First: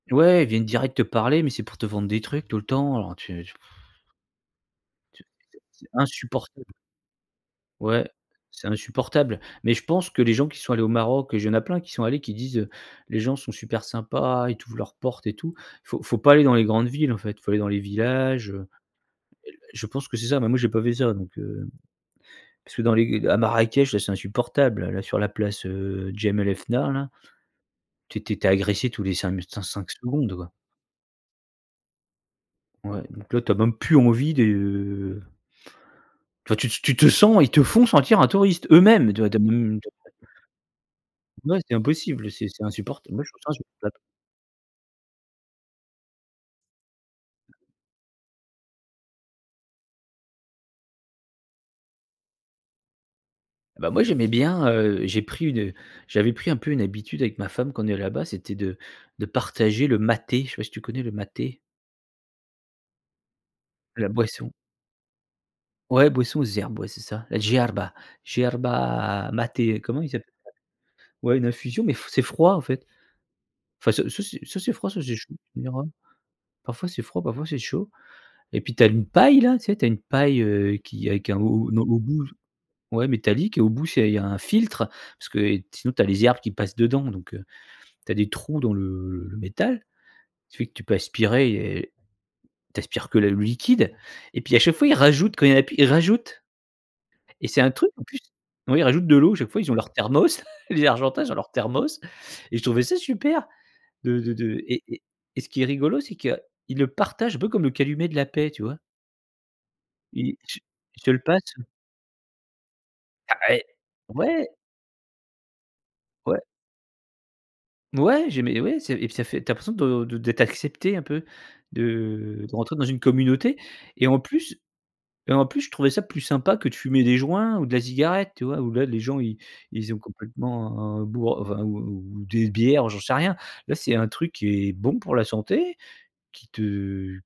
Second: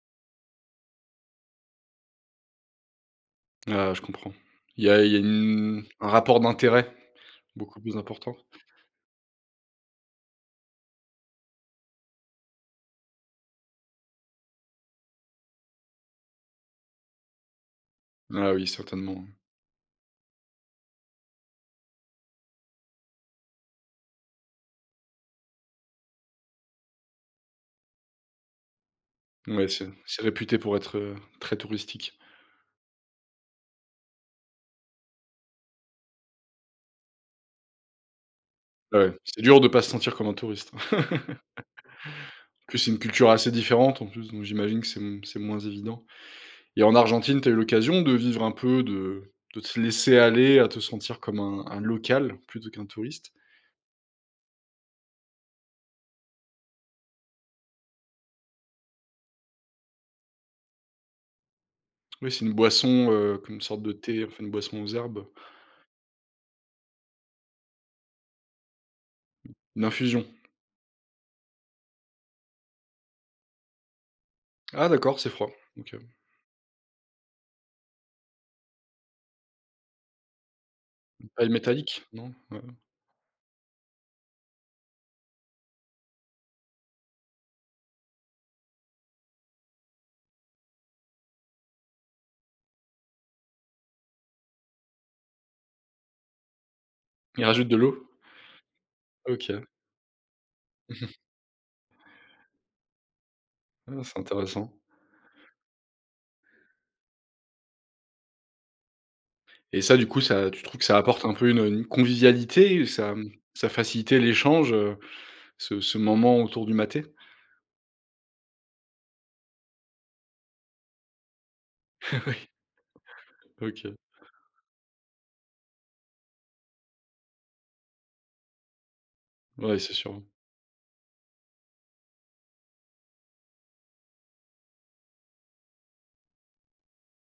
Ouais, ils viennent direct te parler, mais c'est pour te vendre des trucs tout le temps, alors tu tu Heu, je comprends. Il y a il y a Tu c'est c'est une un rapport insupportable d'intérêt beaucoup plus ouais, important. c'est insupportable, mais je pense que les gens qui sont allés au Maroc et il y a plein qui sont allés qui disent: «Les gens sont super sympas, ils t'ouvrent leurs portes» et tout. Faut faut pas aller dans les grandes villes, en fait, faut aller dans les Ah villages, heu, oui, certainement, oui. et l et l je pense que c'est ça, mais moi, j'ai pas fait ça, donc, heu, parce que dans les à Marrakech là, c'est insupportable, là, sur la place, heu, Jemaa el-Fna là. Tu es tu es tu es agressé tous les 5 m cinq Ouais, cinq c'est c'est secondes, quoi. réputé pour être, heu, très touristique. Ouais, donc là tu as même plus envie de Enfin tu tu tu te sens ils te font sentir un touriste eux-mêmes, Ouais. tu vois, tu as C'est dur de même pas se [unintelligible] sentir comme un touriste. Ouais, c'est impossible, c'est c'est En plus, c'est une insupportable, moi, culture je trouve ça assez insupportable. différente en plus, donc, j'imagine que c'est m c'est moins évident. Et en Argentine, tu as eu l'occasion de vivre un peu, de de te laisser aller à te sentir comme un un local plutôt qu'un touriste. Bah moi, j'aimais bien, heu, j'ai pris une j'avais pris un peu une habitude avec ma femme quand on est là-bas, c'était de de partager le maté. Je sais pas si tu connais le maté? Oui c'est une boisson, heu, comme une sorte de La thé, enfin boisson. une boisson aux herbes. Ouais, boisson aux herbes, ouais, c'est ça, la hierba hierba Mmh. maté, Une comment ils appellent infusion. ça? Ouais, une infusion, mais f c'est froid, en fait. Enfin ça soit c'est soit c'est froid, Ah soit c'est d'accord, c'est chaud, froid, tu me diras. OK. Parfois, c'est froid, parfois, c'est chaud. Et puis, tu as une paille là, tu sais, tu as une paille, heu, qui est Une qui est un paille au n au métallique, bout, non? Ouais. ouais, métallique et au bout, c'est il y a un filtre, parce que sinon tu as les herbes qui passent dedans, donc, heu, tu as des trous dans le le le métal, ce qui fait que tu peux aspirer et tu aspires que la le liquide. Et puis, à chaque fois, ils rajoutent quand il y en a plus, ils rajoutent. Ils Et c'est rajoutent un de truc, en l'eau. plus, oui ils rajoutent de l'eau à chaque fois, OK. ils ont leur Thermos, les Argentins, ils ont leur Thermos et je trouvais ça super. Ah, c'est De de de intéressant. et et et ce qui est rigolo, c'est qu'ils le partagent un peu comme le calumet de la paix, tu vois? Et ça, du coup, Et ils ça se tu trouves que ça ils se le apporte un peu passent. une, heu, une convivialité, ça Ah eh, ça facilitait ouais. l'échange, heu, ce ce moment Ouais. autour du maté? Ouais, j'aimais, ouais, c'est et puis ça fait tu as l'impression de de d'être accepté un peu, de Oui. de rentrer dans une communauté OK. et en plus et en plus, je trouvais ça plus sympa que de fumer des joints ou de la cigarette. Tu vois, où, là, les gens, ils Ouais, c'est ils ont sûr. complètement boi vin ou ou des bières, j'en sais rien. Là, c'est un truc qui est bon pour la santé, qui te